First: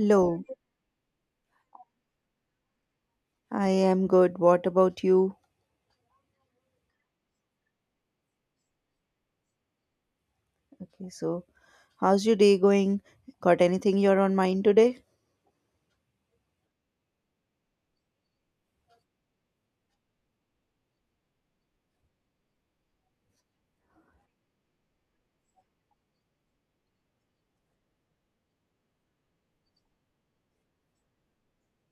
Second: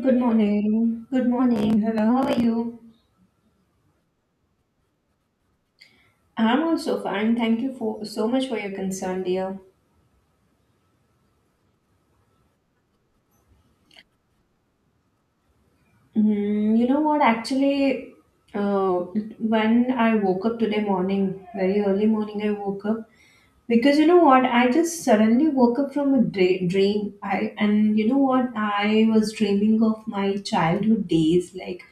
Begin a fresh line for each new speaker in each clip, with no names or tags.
Good morning. Good morning. Hello, how are you?
I am good. What about you?
I'm also fine. Thank you for so much for your concern, dear.
Okay, so how's your day going? Got anything you're on mind today?
Mm, you know what? Actually, uh, when I woke up today morning, very early morning, I woke up because you know what? I just suddenly woke up from a dream. I and you know what? I was dreaming of my childhood days, like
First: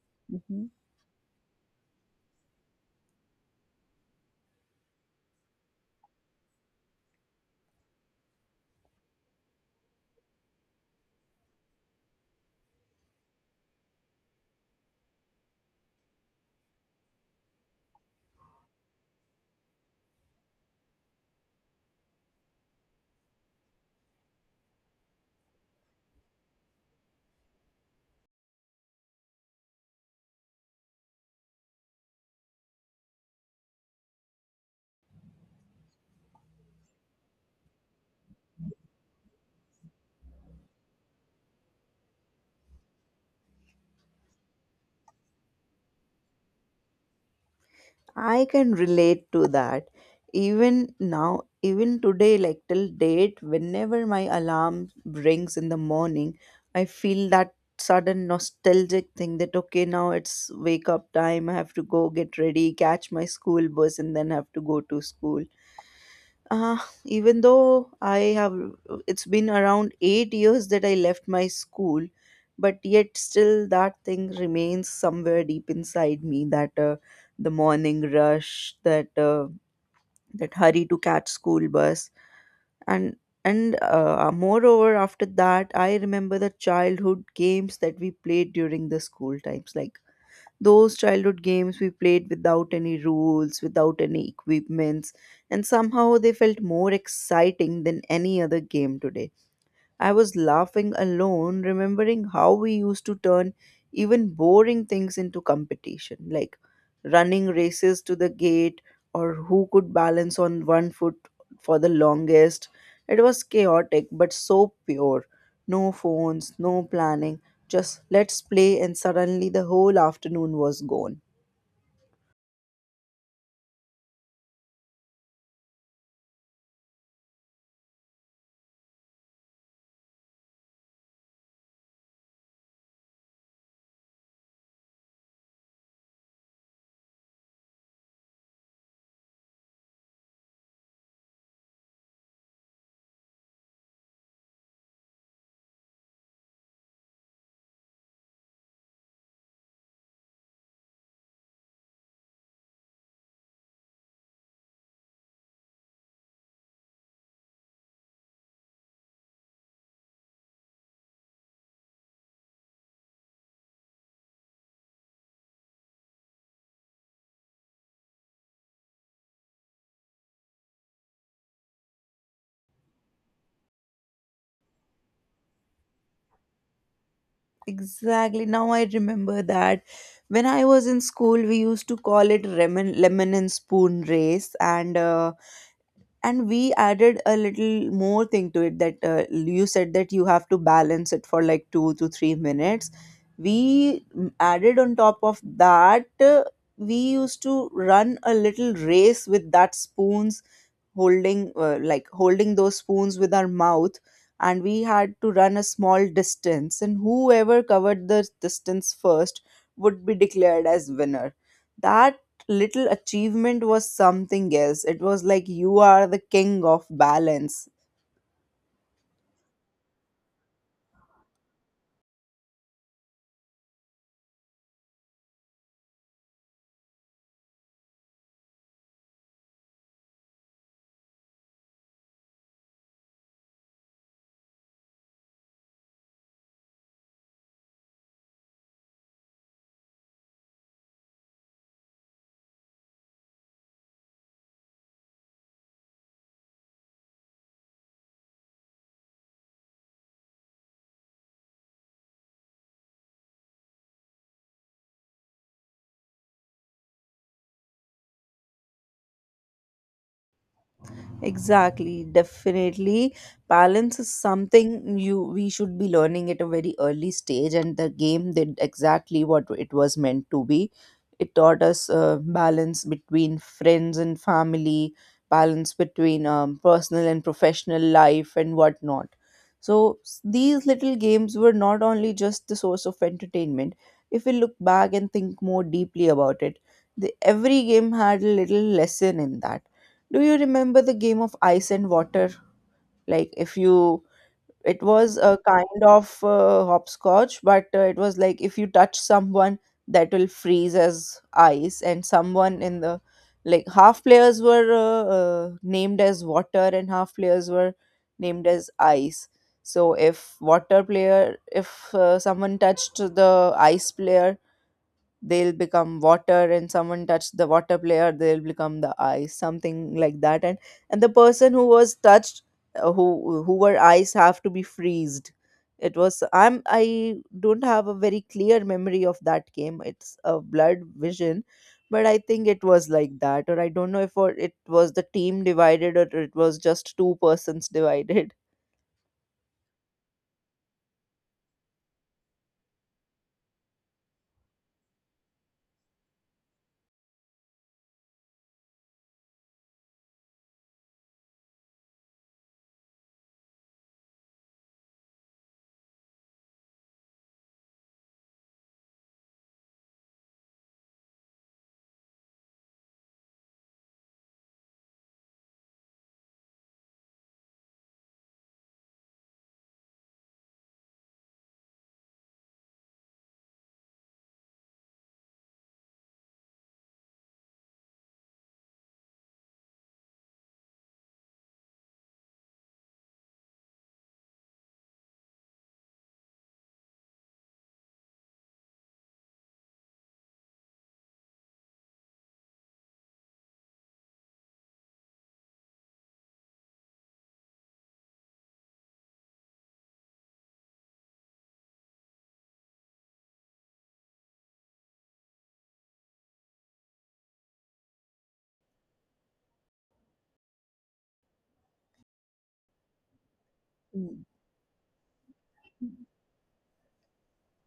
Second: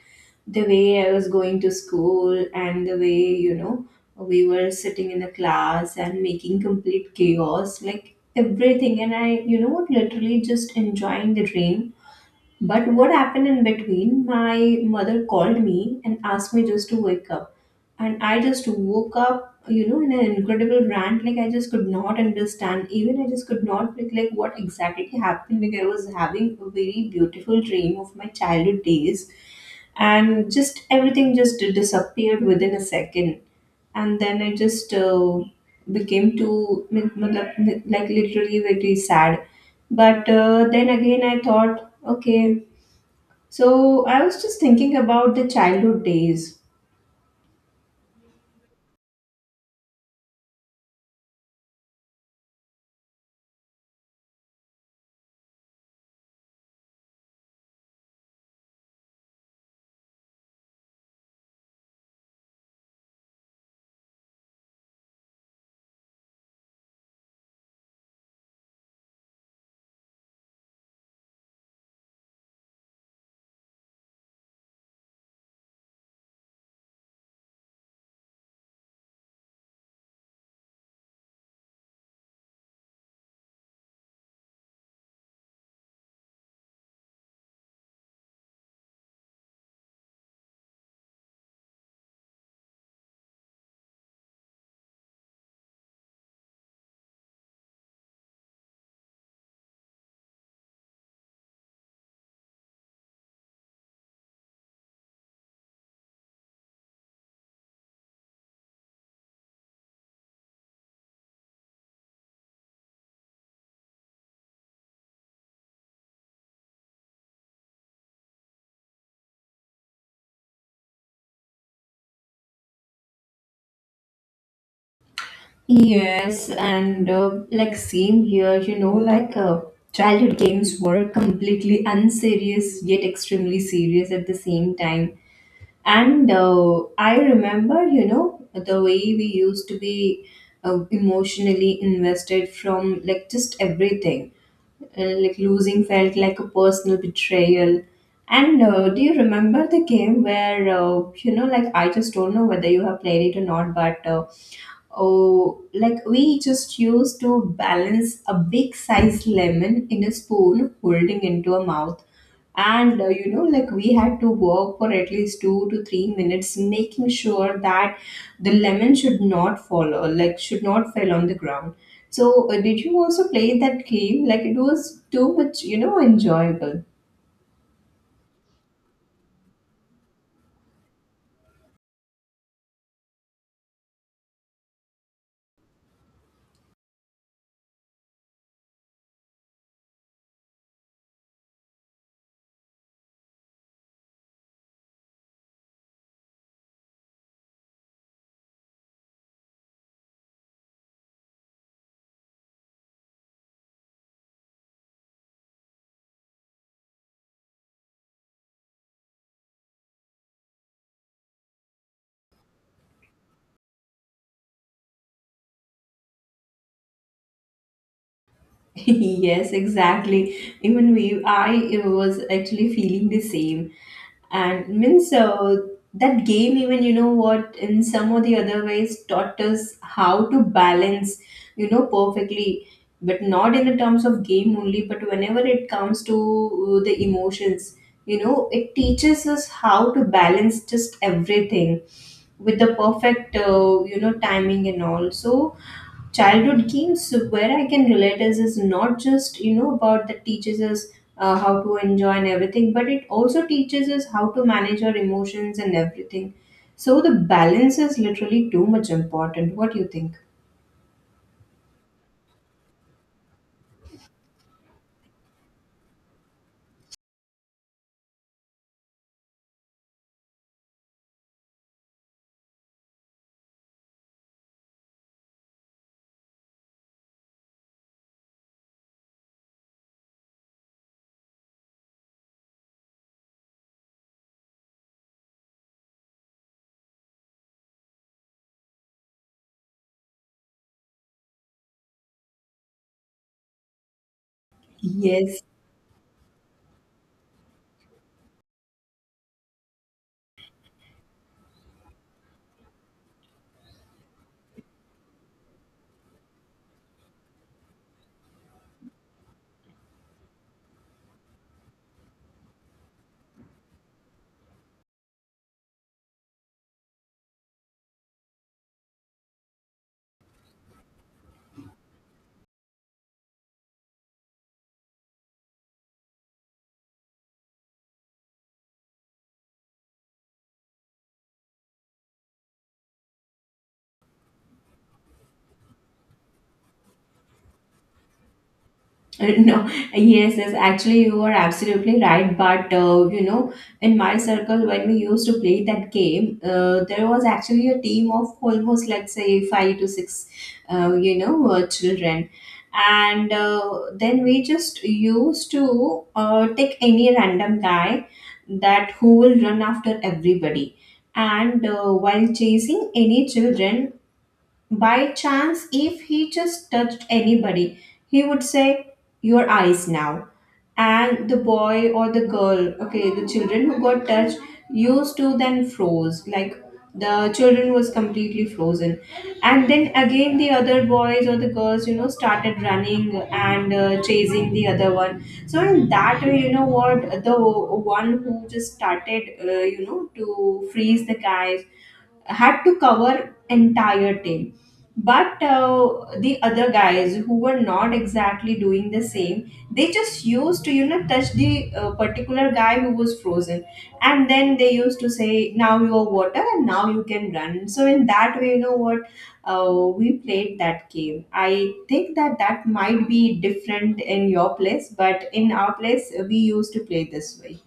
the
Hmm.
way I was going to school and the way, you know, we were sitting in the class and making complete chaos, like everything. And I, you know what, literally just enjoying the rain. But what happened in between, my mother called me and asked me just to wake up. And I just woke up, you know, in an incredible rant. Like I just could not understand. Even I just could not pick like what exactly happened. Like I was having a very beautiful dream of my childhood days, and just everything just disappeared within a second. And then I just became too matlab, like literally very sad. But then again I thought okay, so I was just thinking about the childhood days.
I can relate to that. Even now, even today, like till date, whenever my alarm rings in the morning, I feel that sudden nostalgic thing that okay, now it's wake up time. I have to go get ready, catch my school bus, and then have to go to school. uh, Even though it's been around 8 years that I left my school, but yet still that thing remains somewhere deep inside me. That, the morning rush, that, that hurry to catch school bus, and moreover after that, I remember the childhood games that we played during the school times, like those childhood games we played without any rules, without any equipments, and somehow they felt more exciting than any other game today. I was laughing alone, remembering how we used to turn even boring things into competition, like running races to the gate or who could balance on one foot for the longest. It was chaotic but so pure. No phones, no planning, just let's play, and suddenly the whole afternoon was gone.
Yes, and like same here you know like childhood games were completely unserious yet extremely serious at the same time. And I remember, you know, the way we used to be emotionally invested from like just everything. Like losing felt like a personal betrayal. And do you remember the game where, you know, like I just don't know whether you have played it or not, but oh, like we just used to balance a big size lemon in a spoon, holding into a mouth. And you know, like we had to work for at least 2 to 3 minutes, making sure that the lemon should not fall or like should not fall on the ground. So, did you also play that game? Like it was too much, you know, enjoyable.
Exactly. Now I remember that when I was in school, we used to call it lemon and spoon race, and and we added a little more thing to it that you said that you have to balance it for like 2 to 3 minutes. We added on top of that. We used to run a little race with that spoons, holding those spoons with our mouth, and we had to run a small distance, and whoever covered the distance first would be declared as winner. That little achievement was something else. It was like you are the king of balance.
Yes, exactly. Even we, I was actually feeling the same. And means so that game, even you know what, in some or the other ways, taught us how to balance, you know, perfectly. But not in the terms of game only, but whenever it comes to the emotions, you know, it teaches us how to balance just everything with the perfect, you know, timing and all. So childhood games where I can relate is not just you know about that teaches us how to enjoy and everything, but it also teaches us how to manage our emotions and everything. So the balance is literally too much important. What do you think?
Exactly, definitely. Balance is something you we should be learning at a very early stage, and the game did exactly what it was meant to be. It taught us, balance between friends and family, balance between, personal and professional life, and whatnot. So these little games were not only just the source of entertainment. If we look back and think more deeply about it, every game had a little lesson in that. Do you remember the game of ice and water? Like, if you, it was a
Yes.
kind of hopscotch, but, it was like if you touch someone, that will freeze as ice. And someone in the, like, half players were named as water and half players were named as ice. So if water player, if someone touched the ice player, they'll become water, and someone touched the water player, they'll become the ice, something like that. And the person who was touched, who were ice, have to be freezed. It was, I don't have a very clear memory of that game. It's a blurred vision, but I think it was like that. Or I don't know if, or it was the team divided, or it was just two persons divided.
No, yes, yes. Actually, you are absolutely right. But you know, in my circle, when we used to play that game, there was actually a team of almost, let's say, 5 to 6, you know, children, and then we just used to take any random guy that who will run after everybody, and while chasing any children, by chance, if he just touched anybody, he would say, your eyes now. And the boy or the girl, okay, the children who got touched used to then froze. Like the children was completely frozen. And then again, the other boys or the girls, you know, started running and chasing the other one. So, in that way, you know what, the one who just started, you know, to freeze the guy had to cover entire team. But the other guys who were not exactly doing the same, they just used to you know touch the particular guy who was frozen, and then they used to say now you are water and now you can run. So in that way, you know what, we played that game. I think that that might be different
Mm.
in your place, but in our place we used to play this way.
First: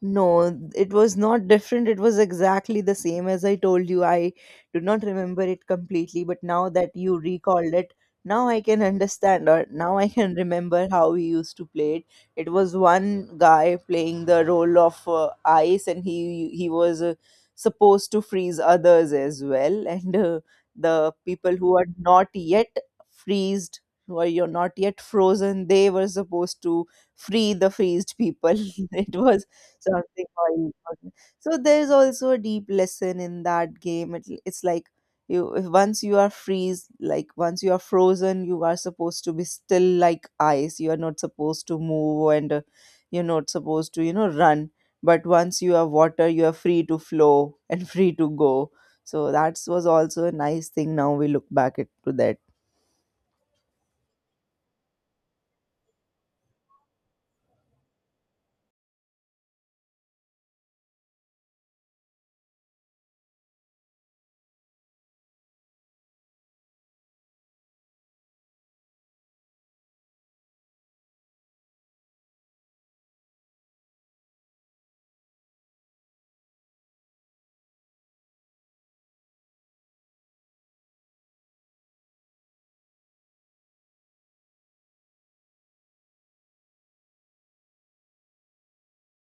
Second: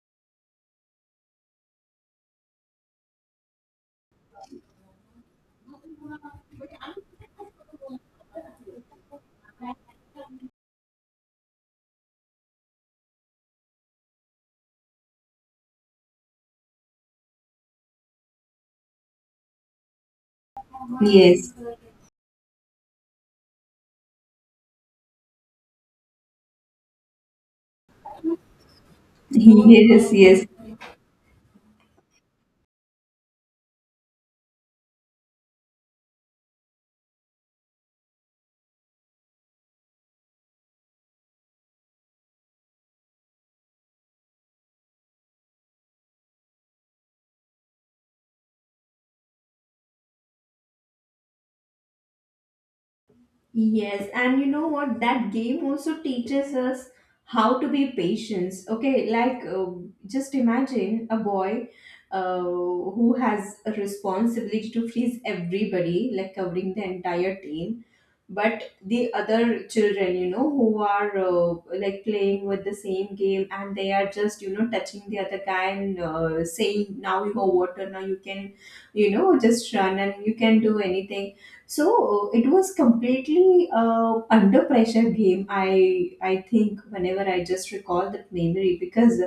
No, it was not different. It was exactly the same as I told you. I do not remember it completely, but now that you recalled it, now I can understand, or now I can remember how we used to play it. It was one guy playing the role of ice, and he was supposed to freeze others as well. And the
Yes.
people who are not yet freezed, who are you're not yet frozen, they were supposed to free the freezed people. It was
Yes,
something.
yes.
So there's also a deep lesson in that game. It's like, you if once you are freeze, like once you are frozen, you are supposed to be still like ice. You are not supposed to move, and, you're not supposed to, run. But once you are water, you are free to flow and free to go. So that was also a nice thing now we look back it to that.
Yes, and you know what? That game also teaches us how to be patient. Okay, like just imagine a boy who has a responsibility to freeze everybody, like covering the entire team, but the other children you know who are like playing with the same game and they are just you know touching the other guy and saying now you are water now you can you know just run and you can do anything. So it was completely under pressure game, I think whenever I just recall that memory, because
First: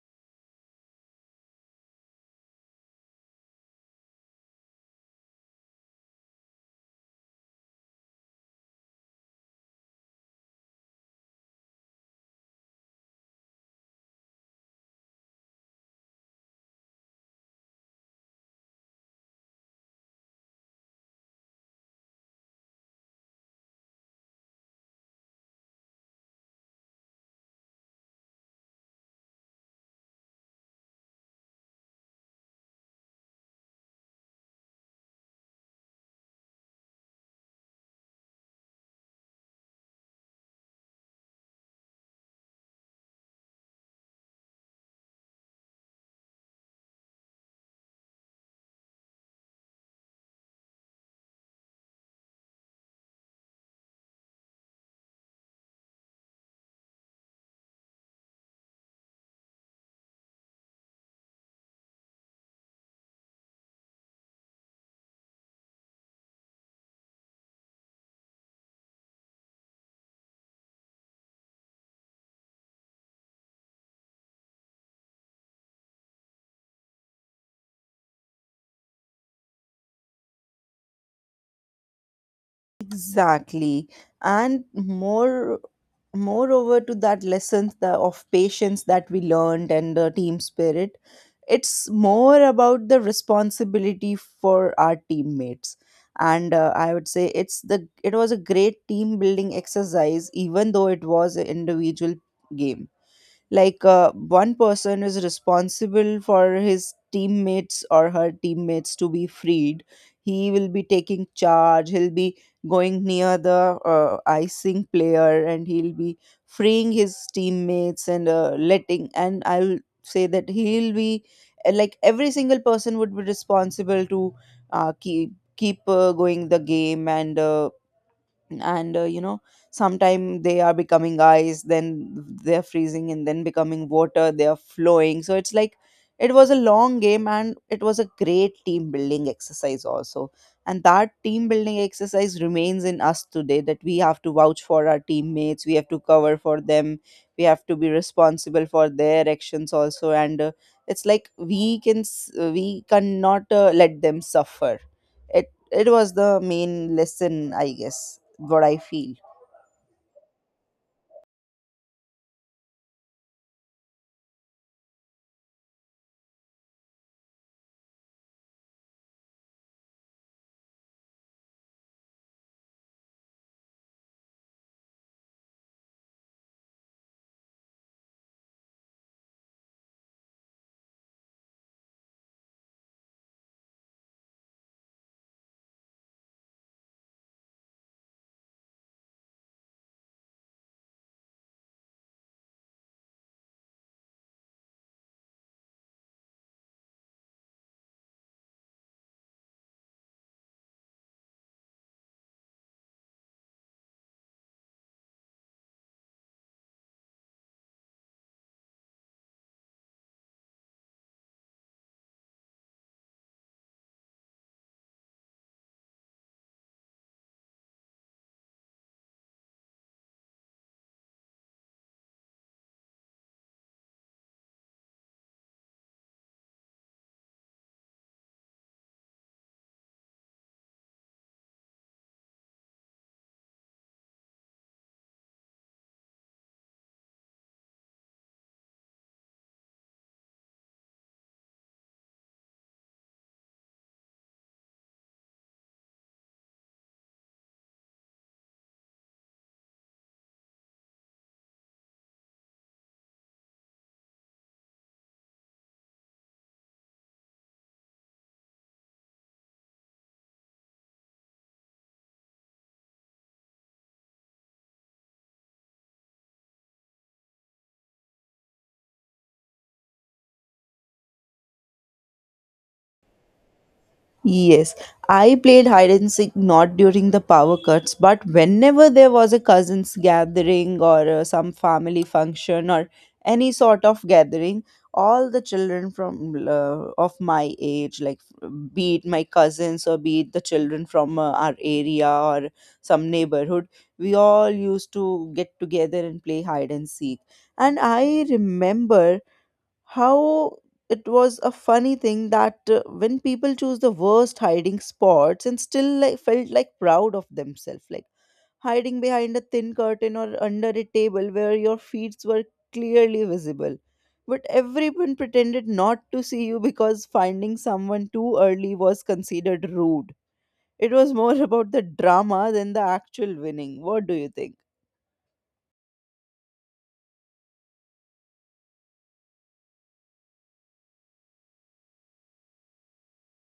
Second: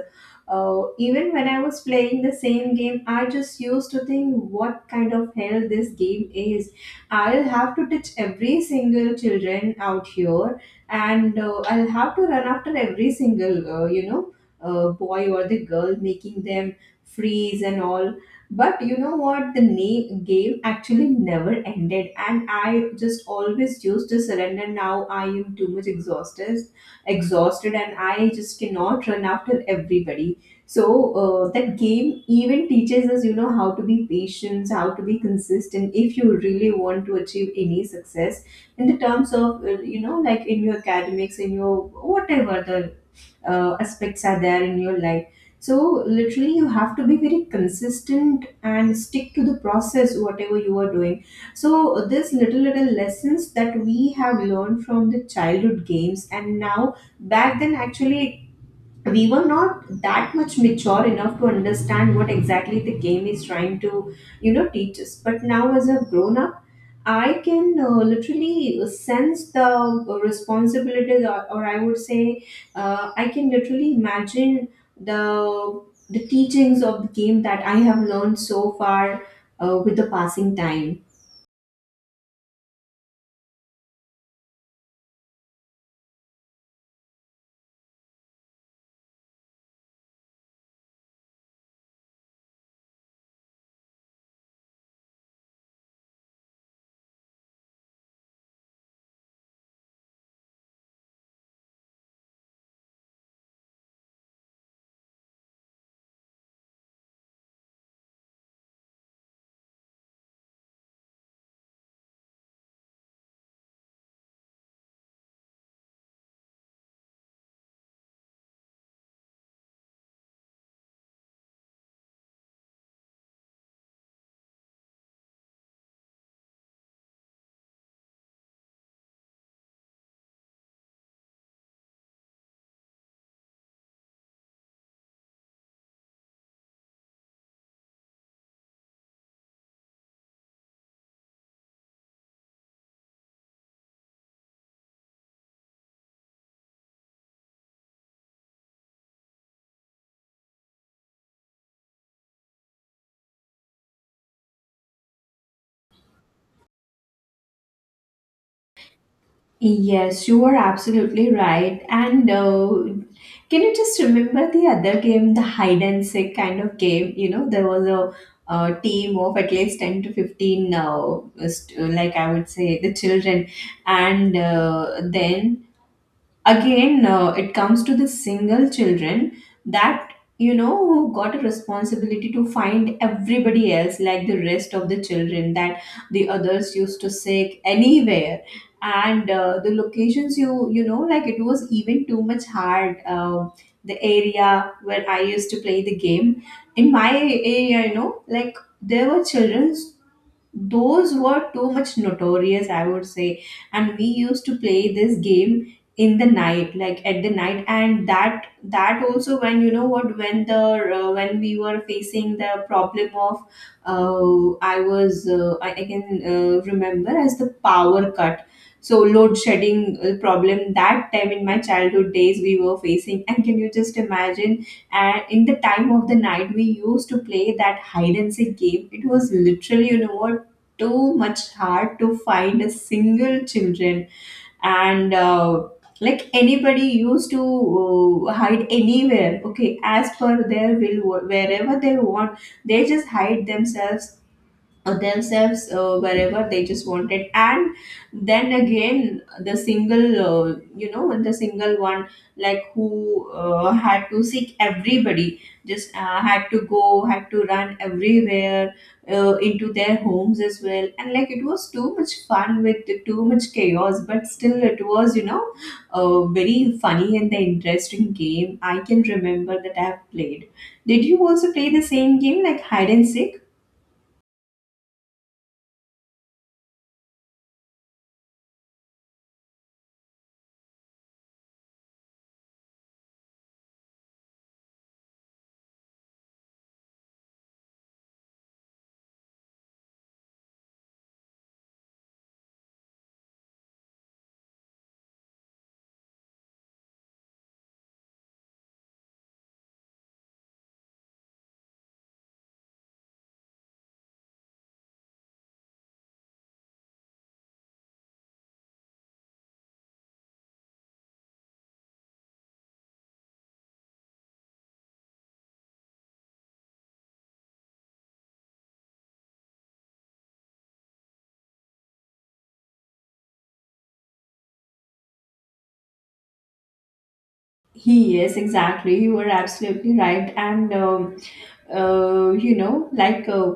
even when I was playing the same game, I just used to think what kind of hell this game is. I'll have to teach every single children out here, and I'll have to run after every single boy or the girl, making them freeze and all. But you know what? The game actually never ended, and I just always used to surrender. Now I am too much exhausted, exhausted, and I just cannot run after everybody. So that game even teaches us, you know, how to be patient, how to be consistent if you really want to achieve any success in the terms of, you know, like in your academics, in your whatever the aspects are there in your life. So literally, you have to be very consistent and stick to the process, whatever you are doing. So this little little lessons that we have learned from the childhood games, and now back then actually we were not that much mature enough to understand what exactly the game is trying to you know teach us. But now as I've grown up, I can literally sense the responsibilities, or I would say I can literally imagine the the teachings of the game that I have learned so far with the passing time.
Exactly. And moreover to that lessons, of patience that we learned, and the team spirit, it's more about the responsibility for our teammates. And, I would say it was a great team building exercise, even though it was an individual game, like, one person is responsible for his teammates or her teammates to be freed. He will be taking charge, he'll be going near the icing player, and he'll be freeing his teammates, and, letting, and I'll say that he'll be, like, every single person would be responsible to, keep going the game, and, and uh, you know sometime they are becoming ice, then they're freezing, and then becoming water, they are flowing. So it's like it was a long game, and it was a great team building exercise also. And that team building exercise remains in us today, that we have to vouch for our teammates, we have to cover for them, we have to be responsible for their actions also. And, it's like, we cannot, let them suffer. It was the main lesson, I guess, what I feel.
Yes, you are absolutely right. And can you just remember the other game, the hide and seek kind of game? You know, there was a, team of at least 10 to 15, like I would say, the children. And then again it comes to the single children, that you know who got a responsibility to find everybody else, like the rest of the children, that the others used to seek anywhere. And the locations, you know, like it was even too much hard. The area where I used to play the game, in my area, you know, like there were children, those were too much notorious, I would say. And we used to play this game in the night, like at the night, and that also when you know what, when the when we were facing the problem of I can remember as the power cut. So load shedding problem that time in my childhood days we were facing, and can you just imagine, and in the time of the night we used to play that hide and seek game, it was literally you know what too much hard to find a single children. And like anybody used to hide anywhere okay as per their will, wherever they want they just hide themselves, wherever they just wanted. And then again the single you know the single one like who had to seek everybody just had to go had to run everywhere into their homes as well. And like it was too much fun with too much chaos, but still it was you know a very funny and the interesting game I can remember that I have played. Did you also play the same game like hide and seek?
Yes, I played hide and seek not during the power cuts, but whenever there was a cousins gathering or, some family function or any sort of gathering, all the children from of my age, like, be it my cousins or be it the children from, our area or some neighborhood, we all used to get together and play hide and seek. And I remember how it was a funny thing that, when people choose the worst hiding spots and still, like, felt like proud of themselves, like hiding behind a thin curtain or under a table where your feet were clearly visible, but everyone pretended not to see you because finding someone too early was considered rude. It was more about the drama than the actual winning. What do you think?
He, yes, exactly. You were absolutely right. And, you know, like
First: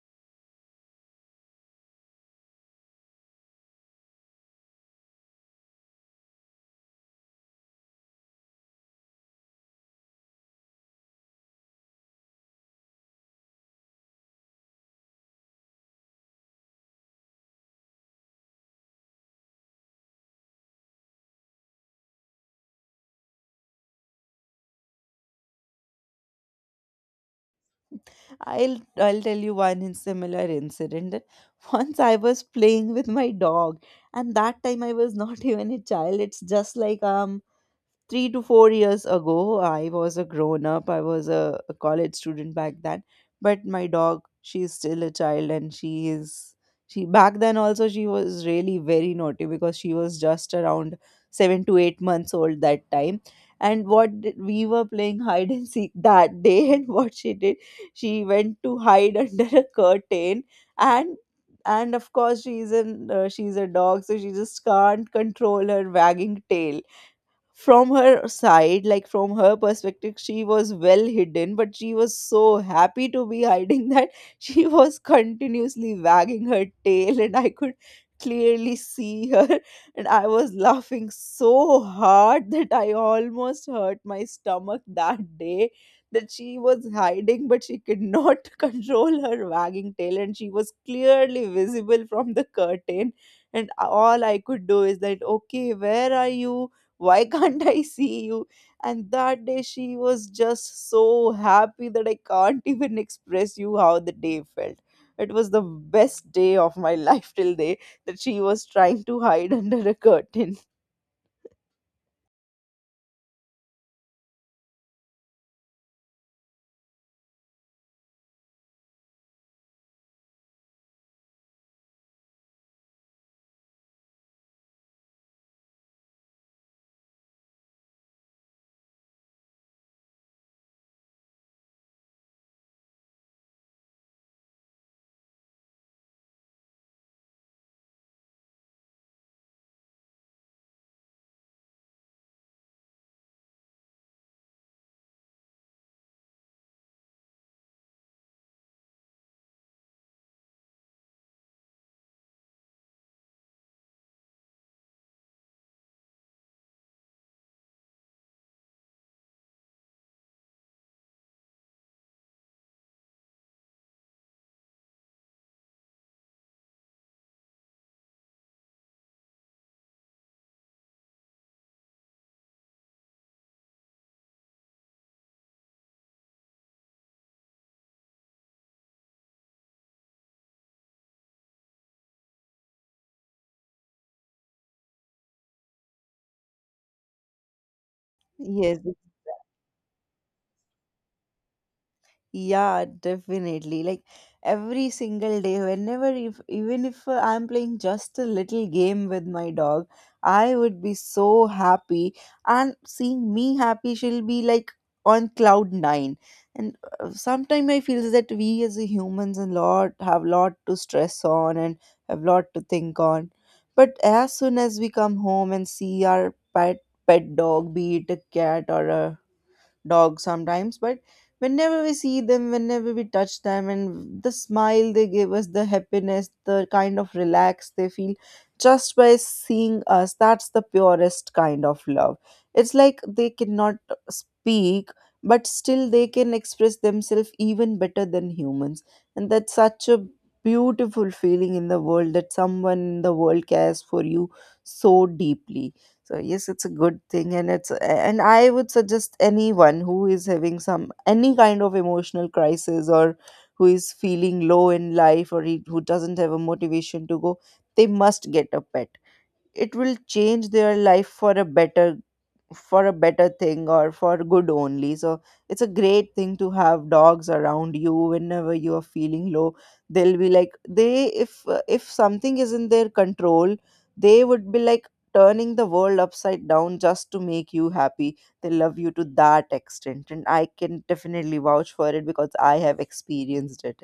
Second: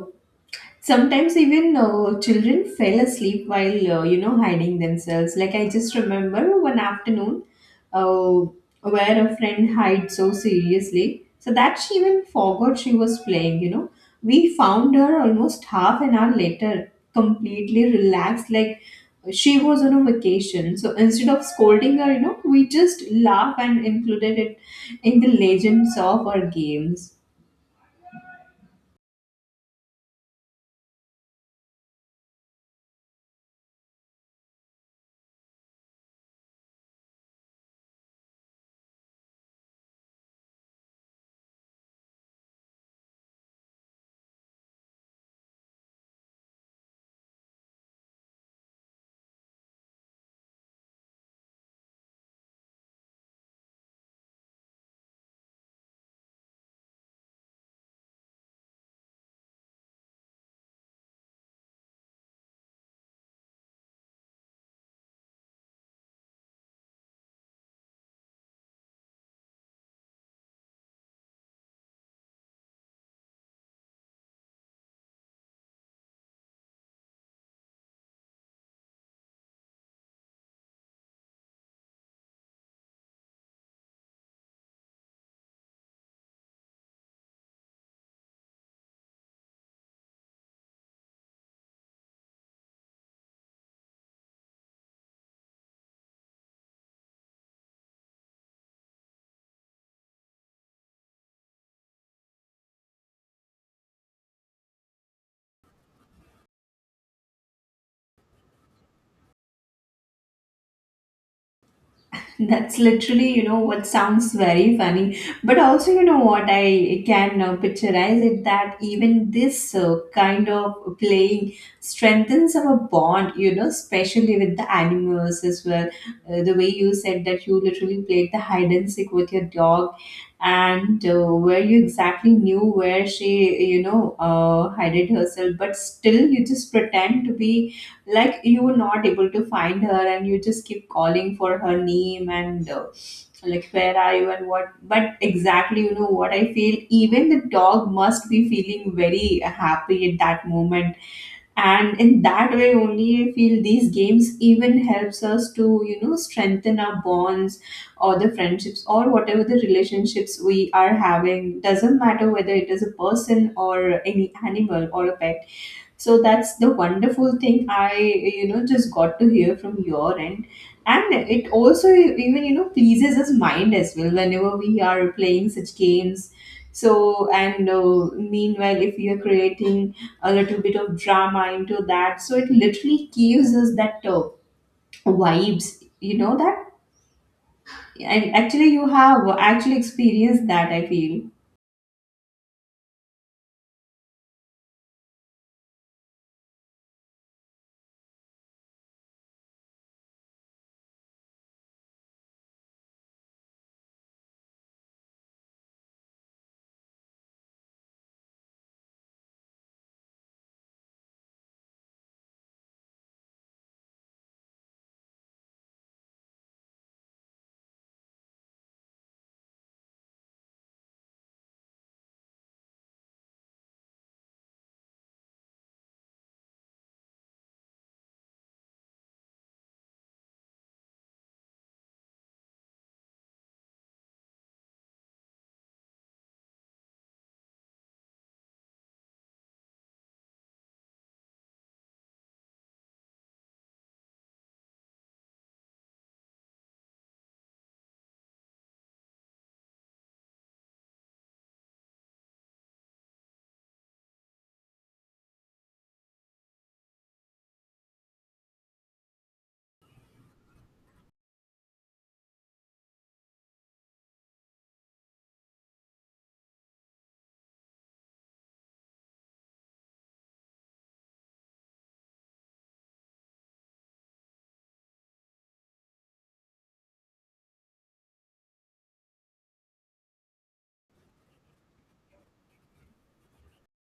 sometimes even children fell asleep while, you know, hiding themselves. Like I just remember one afternoon uh, where a friend hid so seriously so that she even forgot she was playing, you know. We found her almost half an hour later, completely relaxed, like she was on a vacation. So instead of scolding her, you know, we just laugh and included it in the legends of our games.
I'll tell you one similar incident that once I was playing with my dog, and that time I was not even a child. It's just like 3 to 4 years ago, I was a grown up, I was a college student back then. But my dog, she's still a child, and she back then also, she was really very naughty because she was just around 7 to 8 months old that time. And what did, we were playing hide and seek that day, and what she did, she went to hide under a curtain, and of course she's a dog, so she just can't control her wagging tail. From her side, like, from her perspective, she was well hidden, but she was so happy to be hiding that she was continuously wagging her tail, and I could clearly see her. And I was laughing so hard that I almost hurt my stomach that day, that she was hiding but she could not control her wagging tail, and she was clearly visible from the curtain. And all I could do is that, okay, where are you, why can't I see you? And that day she was just so happy that I can't even express you how the day felt. It was the best day of my life till day, that she was trying to hide under a curtain.
That's literally, you know, what sounds very funny. But also, you know, what I can picturize it, that even this kind of playing strengthens our bond, you know, especially with the animals as well. The way you said that you literally played the hide and seek with your dog, and where you exactly knew where she, hid herself, but still you just pretend to be like you were not able to find her, and you just keep calling for her name. And like, where are you and what. But exactly, you know what I feel, even the dog must be feeling very happy at that moment. And in that way only, I feel these games even helps us to, you know, strengthen our bonds or the friendships or whatever the relationships we are having. Doesn't matter whether it is a person or any animal or a pet. So that's the wonderful thing I, you know, just got to hear from your end. And it also even, you know, pleases his mind as well whenever we are playing such games. So, and meanwhile, if we are creating a little bit of drama into that, so it literally gives us that vibes, you know, that. And actually,
Yes,
you have actually experienced that, I feel.
yeah, definitely. Like every single day, whenever if even if, I'm playing just a little game with my dog, I would be so happy. And seeing me happy, she'll be like on cloud nine. And, sometime I feel that we as a humans a lot have lot to stress on and have lot to think on. But as soon as we come home and see our pet dog, be it a cat or a dogs sometimes, but whenever we see them, whenever we touch them, and the smile they give us, the happiness, the kind of relax they feel just by seeing us, that's the purest kind of love. It's like they cannot speak, but still they can express themselves even better than humans. And that's such a beautiful feeling in the world, that someone in the world cares for you so deeply. So yes, it's a good thing, and I would suggest anyone who is having some any kind of emotional crisis or who is feeling low in life, or who doesn't have a motivation to go, they must get a pet. It will change their life for a better thing, or for good only. So it's a great thing to have dogs around you whenever you are feeling low. They'll be like they if something is in their control, they would be like turning the world upside down just to make you happy. They love you to that extent, and I can definitely vouch for it because I have experienced it.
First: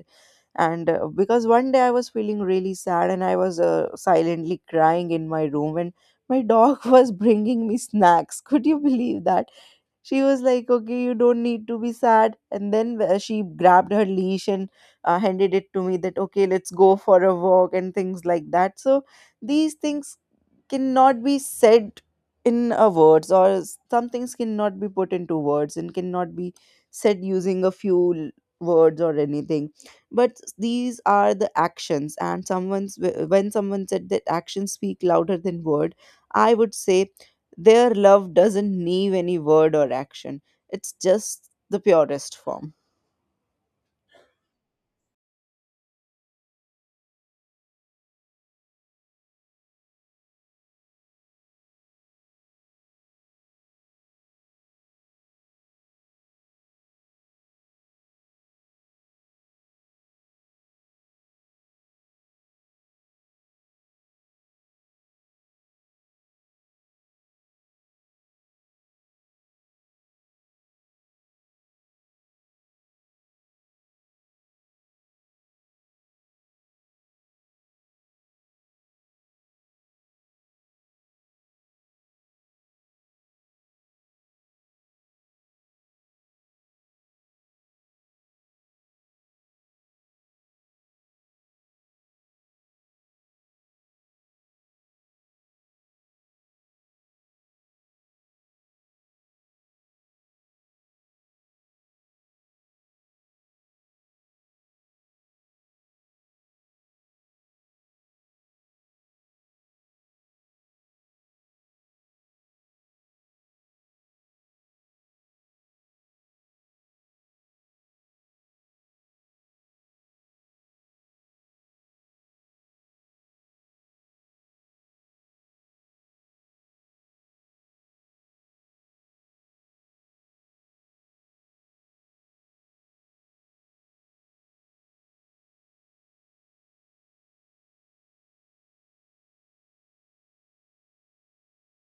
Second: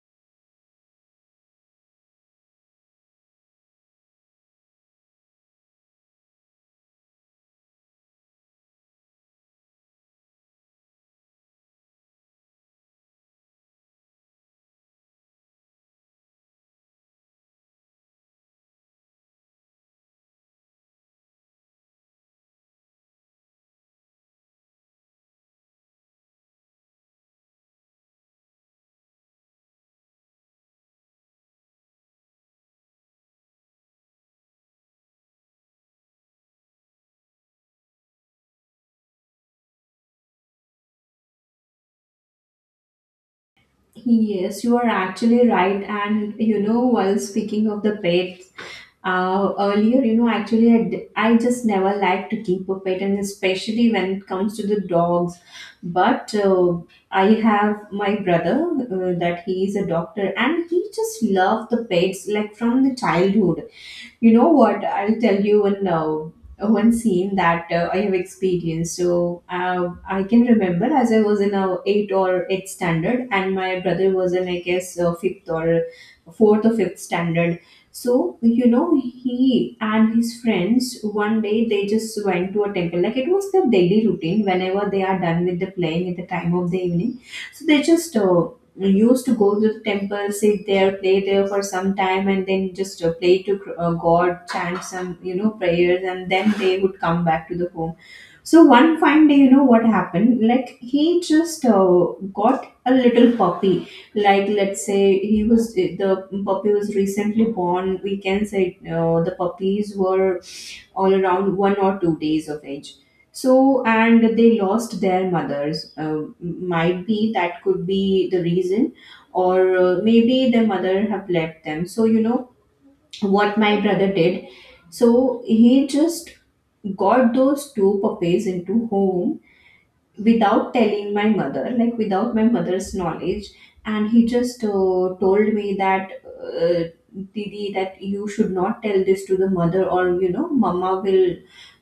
And because one day I was feeling really sad and I was silently crying in my room, and my dog was bringing me snacks. Could you believe that? She was like, okay, you don't need to be sad, and then she grabbed her leash and handed it to me that okay, let's go for a walk and things like that. So these things cannot be said in a words, or some things cannot be put into words and cannot be said using a few words or anything. But these are the actions, and when someone said that actions speak louder than word, I would say their love doesn't need any word or action. It's just the purest form.
Yes, you are actually right. And you know, while speaking of the pets, earlier, you know, actually, I just never like to keep a pet, and especially when it comes to the dogs. But I have my brother, that he is a doctor, and he just loved the pets like from the childhood. You know what? I'll tell you one scene that I have experienced. So I can remember, as I was in a eight or eight standard, and my brother was in, I guess, fifth or fourth or fifth standard. So you know, he and his friends one day they just went to a temple, like it was their daily routine. Whenever they are done with the playing at the time of the evening, so they just used to go to the temple, sit there, play there for some time, and then just pray to God, chant some, you know, prayers, and then they would come back to the home. So one fine day, you know what happened? Like, he just got a little puppy. Like, let's say he was the puppy was recently born. We can say, the puppies were all around 1 or 2 days of age. So, and they lost their mothers. Might be that could be the reason, or maybe their mother have left them. So, you know what my brother did. So he just got those two puppies into home without telling my mother, like without my mother's knowledge, and he just told me that, Didi, that you should not tell this to the mother, or you know, Mama will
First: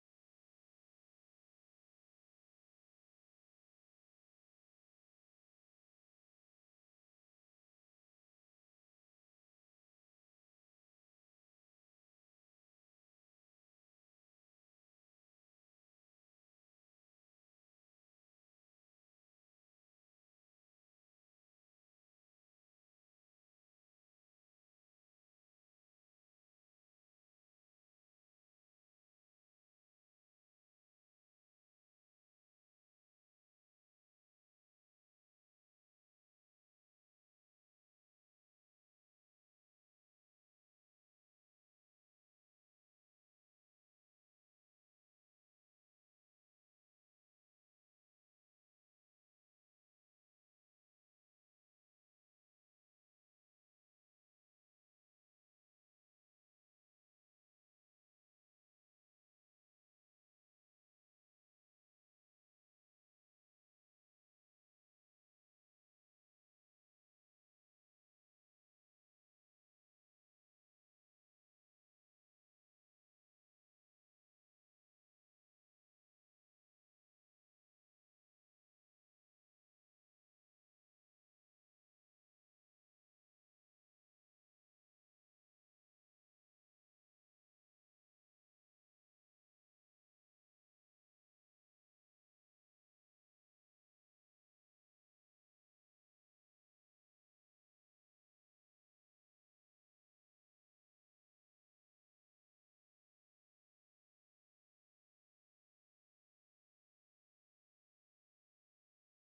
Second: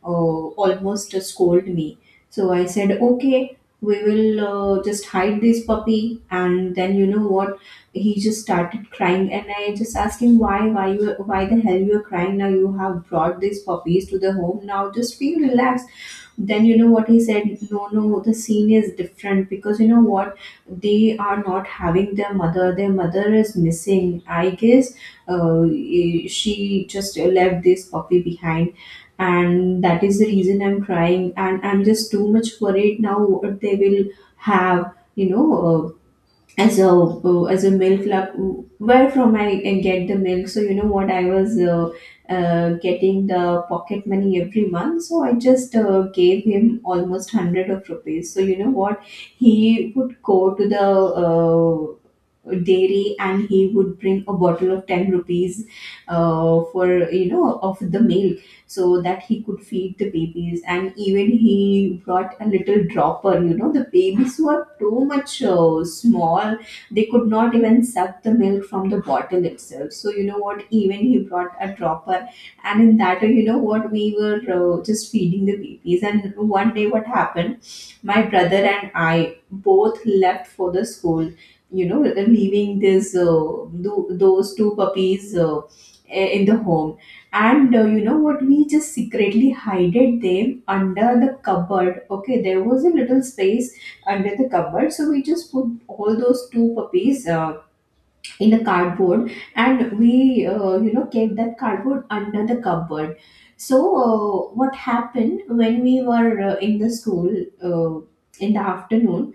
almost scold me. So I said, okay, we will just hide this puppy, and then you know what? He just started crying, and I just asked him why, why the hell you are crying now? You have brought these puppies to the home now. Just feel relaxed. Then you know what he said? No, no, the scene is different, because you know what, they are not having their mother. Their mother is missing, I guess. She just left this puppy behind, and that is the reason I'm crying, and I'm just too much worried now what they will have, you know. As a milk lab, where from I get the milk. So you know what, I was getting the pocket money every month, so I just gave him almost 100 of rupees. So you know what, he would go to the uh, dairy, and he would bring a bottle of 10 rupees for, you know, of the milk, so that he could feed the babies. And even he brought a little dropper. You know, the babies were too much small, they could not even suck the milk from the bottle itself. So you know what, even he brought a dropper. And in that way, you know what, we were just feeding the babies. And one day, what happened, my brother and I both left for the school, you know, leaving this, those two puppies in the home. And you know what, we just secretly hided them under the cupboard. Okay, there was a little space under the cupboard, so we just put all those two puppies in a cardboard, and we you know, kept that cardboard under the cupboard. So what happened, when we were in the school, in the afternoon,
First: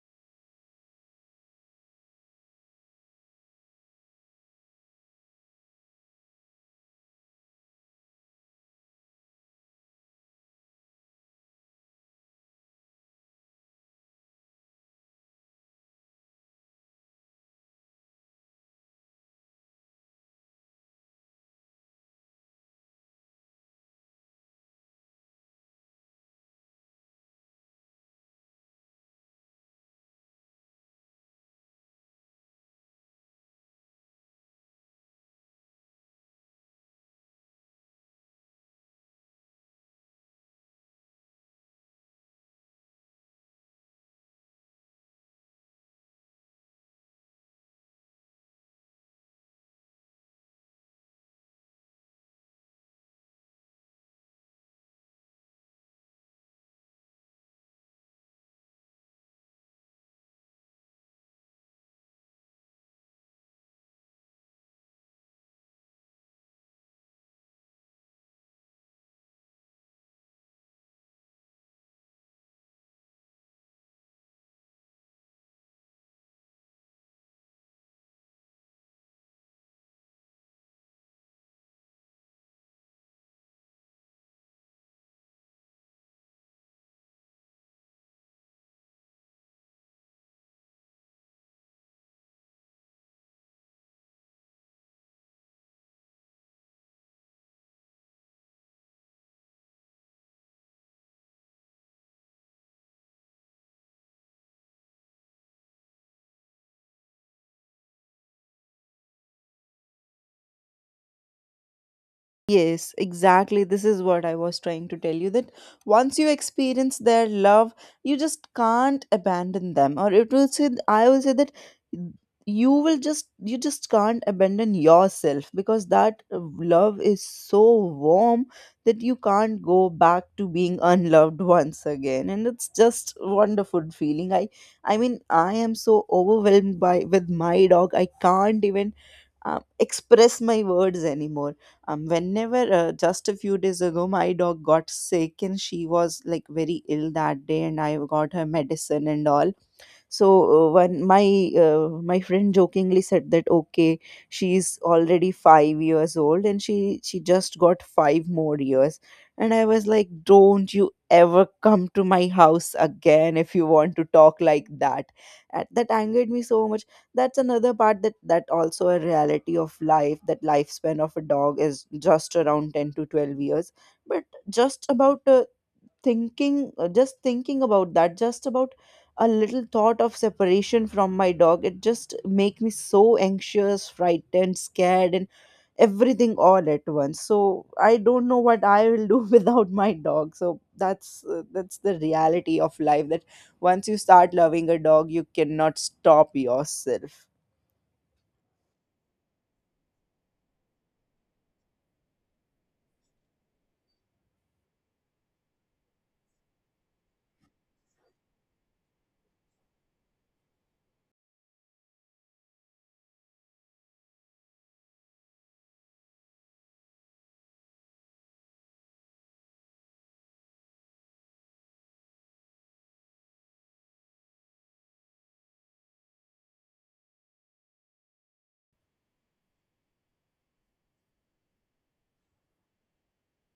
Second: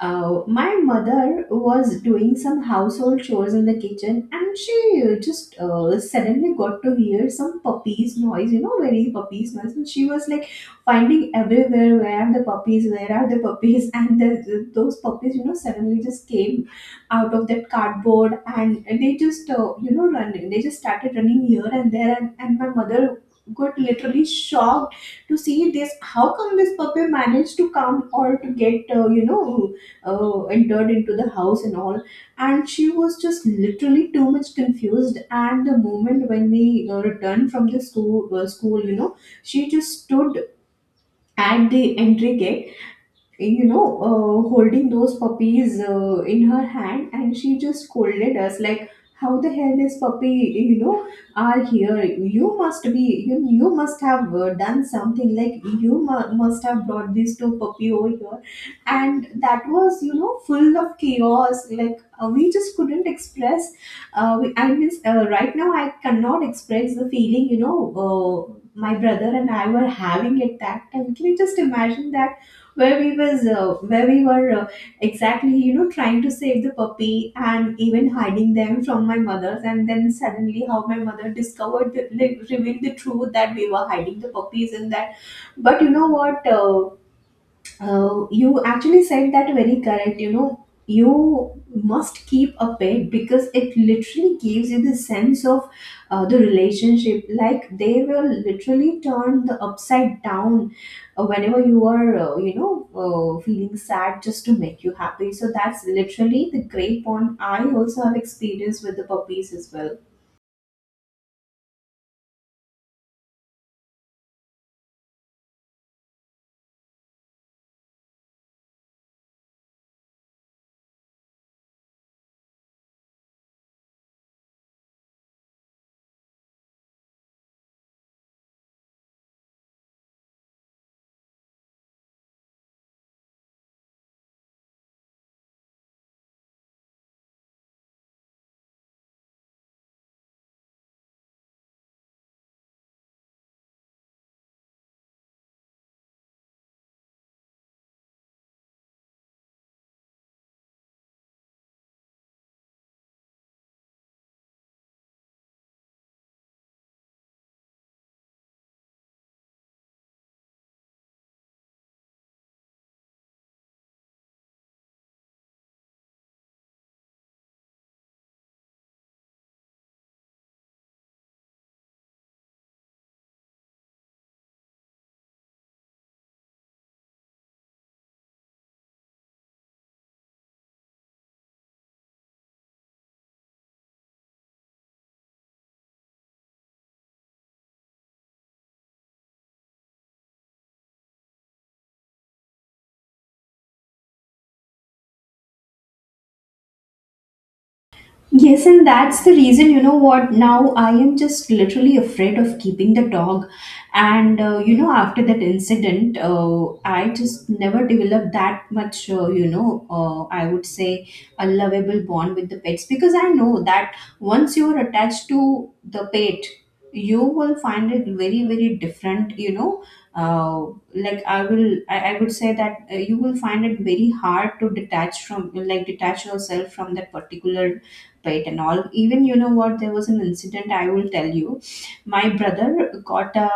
my mother was doing some household chores in the kitchen, and she just suddenly got to hear some puppies noise, you know, very puppies noise. And she was like finding everywhere, where are the puppies, where are the puppies, and those puppies, you know, suddenly just came out of that cardboard, and they just you know, running, they just started running here and there. And, my mother got literally shocked to see this, how come this puppy managed to come or to get, entered into the house and all. And she was just literally too much confused. And the moment when we returned from the school, you know, she just stood at the entry gate, you know, holding those puppies in her hand, and she just scolded us like, "How the hell this puppy, you know, are here? You must be, you must have done something. Like you must have brought these two puppy over here." And that was, you know, full of chaos. Like we just couldn't express. I mean, right now I cannot express the feeling, you know, my brother and I were having at that time. Can you just imagine that, where we were, exactly, you know, trying to save the puppy and even hiding them from my mother's, and then suddenly how my mother discovered the, like, revealed the truth that we were hiding the puppies and that. But you know what, you actually said that very correct. You know, you must keep a pet, because it literally gives you the sense of the relationship. Like, they will literally turn the upside down whenever you are, feeling sad, just to make you happy. So that's literally the great bond I also have experienced with the puppies as well.
Yes, exactly. This is what I was trying to tell you, that once you experience their love, you just can't abandon them. Or it will say, I will say that you just can't abandon yourself, because that love is so warm that you can't go back to being unloved once again. And it's just wonderful feeling. I mean, I am so overwhelmed by with my dog. I can't even express my words anymore. Whenever just a few days ago my dog got sick and she was like very ill that day, and I got her medicine and all. So when my friend jokingly said that, okay, she's already 5 years old and she just got 5 more years. And I was like, don't you ever come to my house again if you want to talk like that. And that angered me so much. That's another part, that also a reality of life, that lifespan of a dog is just around 10 to 12 years. But just thinking about that, just about a little thought of separation from my dog, it just make me so anxious, frightened, scared, and everything all at once. So I don't know what I will do without my dog. So that's the reality of life, that once you start loving a dog, you cannot stop yourself.
Yes, and that's the reason, you know what, now I am just literally afraid of keeping the dog. And, you know, after that incident, I just never developed that much, I would say a lovable bond with the pets, because I know that once you are attached to the pet, you will find it very, very different, you know. Uh, I would say that you will find it very hard to detach from, like, detach yourself from that particular right and all. Even, you know what, there was an incident, I will tell you. My brother got a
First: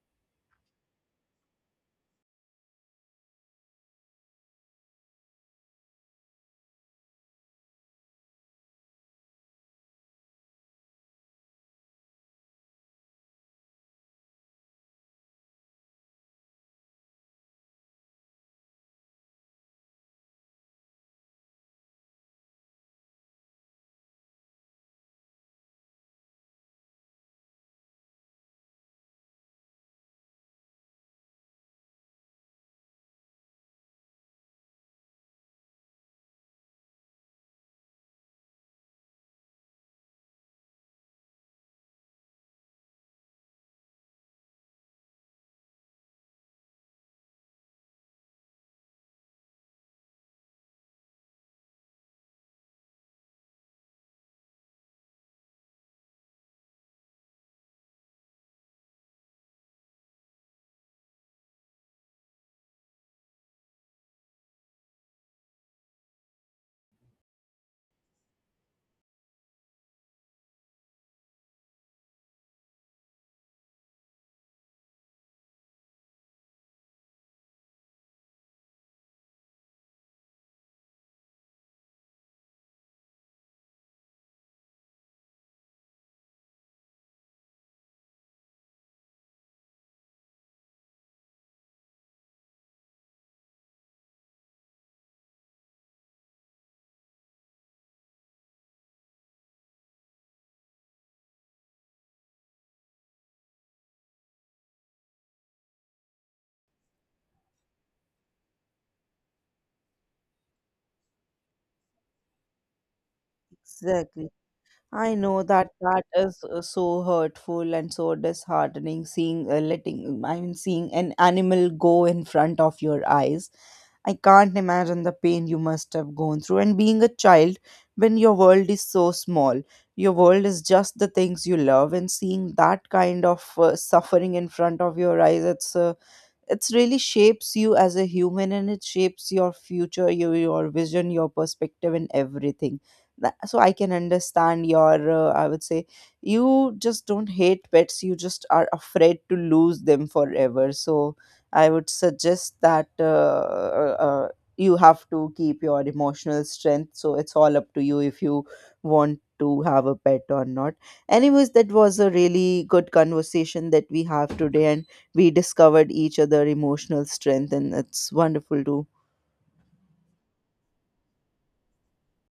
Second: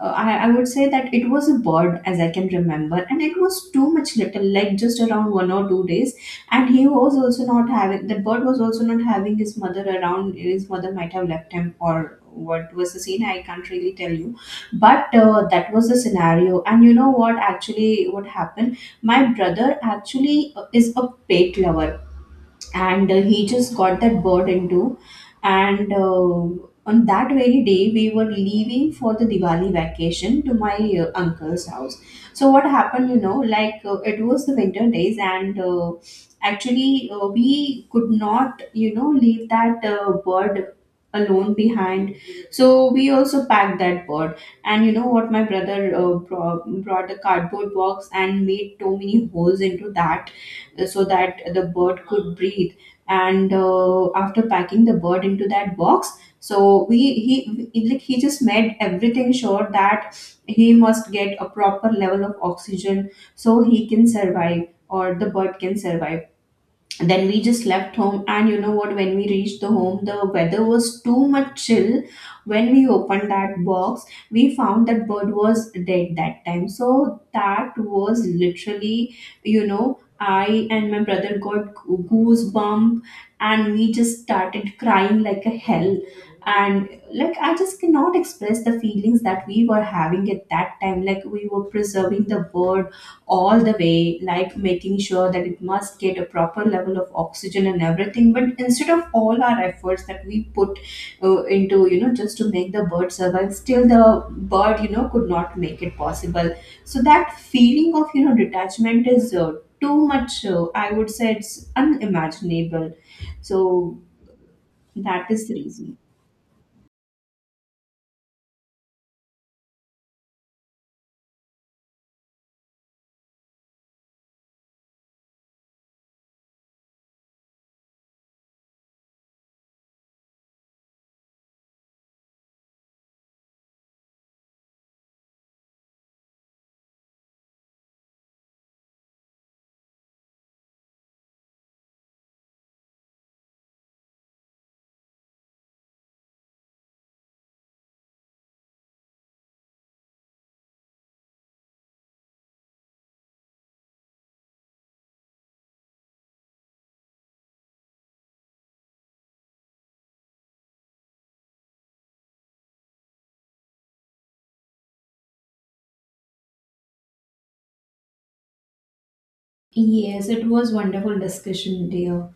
I would say that it was a bird, as I can remember, and it was too much little, like just around 1 or 2 days. And he was also not having, the bird was also not having his mother around. His mother might have left him, or what was the scene, I can't really tell you. But that was the scenario. And you know what actually what happened, my brother actually is a pet lover, and he just got that bird into. And on that very day, we were leaving for the Diwali vacation to my uncle's house. So what happened, you know, like, it was the winter days, and actually we could not, you know, leave that bird alone behind. So we also packed that bird. And you know what, my brother brought a cardboard box and made too many holes into that, so that the bird could breathe. And after packing the bird into that box, so like he just made everything sure that he must get a proper level of oxygen so he can survive, or the bird can survive. Then we just left home. And you know what, when we reached the home, the weather was too much chill. When we opened that box, we found that bird was dead that time. So that was literally, you know, I and my brother got goosebump, and we just started crying like a hell. And like, I just cannot express the feelings that we were having at that time. Like, we were preserving the bird all the way, like making sure that it must get a proper level of oxygen and everything. But instead of all our efforts that we put into, you know, just to make the bird survive, still the bird, you know, could not make it possible. So that feeling of, you know, detachment is too much. I would say it's unimaginable. So
Exactly. I
that
know
is the
that
reason.
that is so hurtful and so disheartening, seeing letting I mean seeing an animal go in front of your eyes. I can't imagine the pain you must have gone through, and being a child when your world is so small. Your world is just the things you love, and seeing that kind of suffering in front of your eyes, it's really shapes you as a human, and it shapes your future, your vision, your perspective, and everything. So I can understand your I would say you just don't hate pets, you just are afraid to lose them forever. So I would suggest that uh, uh, you have to keep your emotional strength, so it's all up to you if you want to have a pet or not. Anyways, that was a really good conversation that we have today, and we discovered each other emotional strength, and it's wonderful to
Yes, it was wonderful discussion, dear.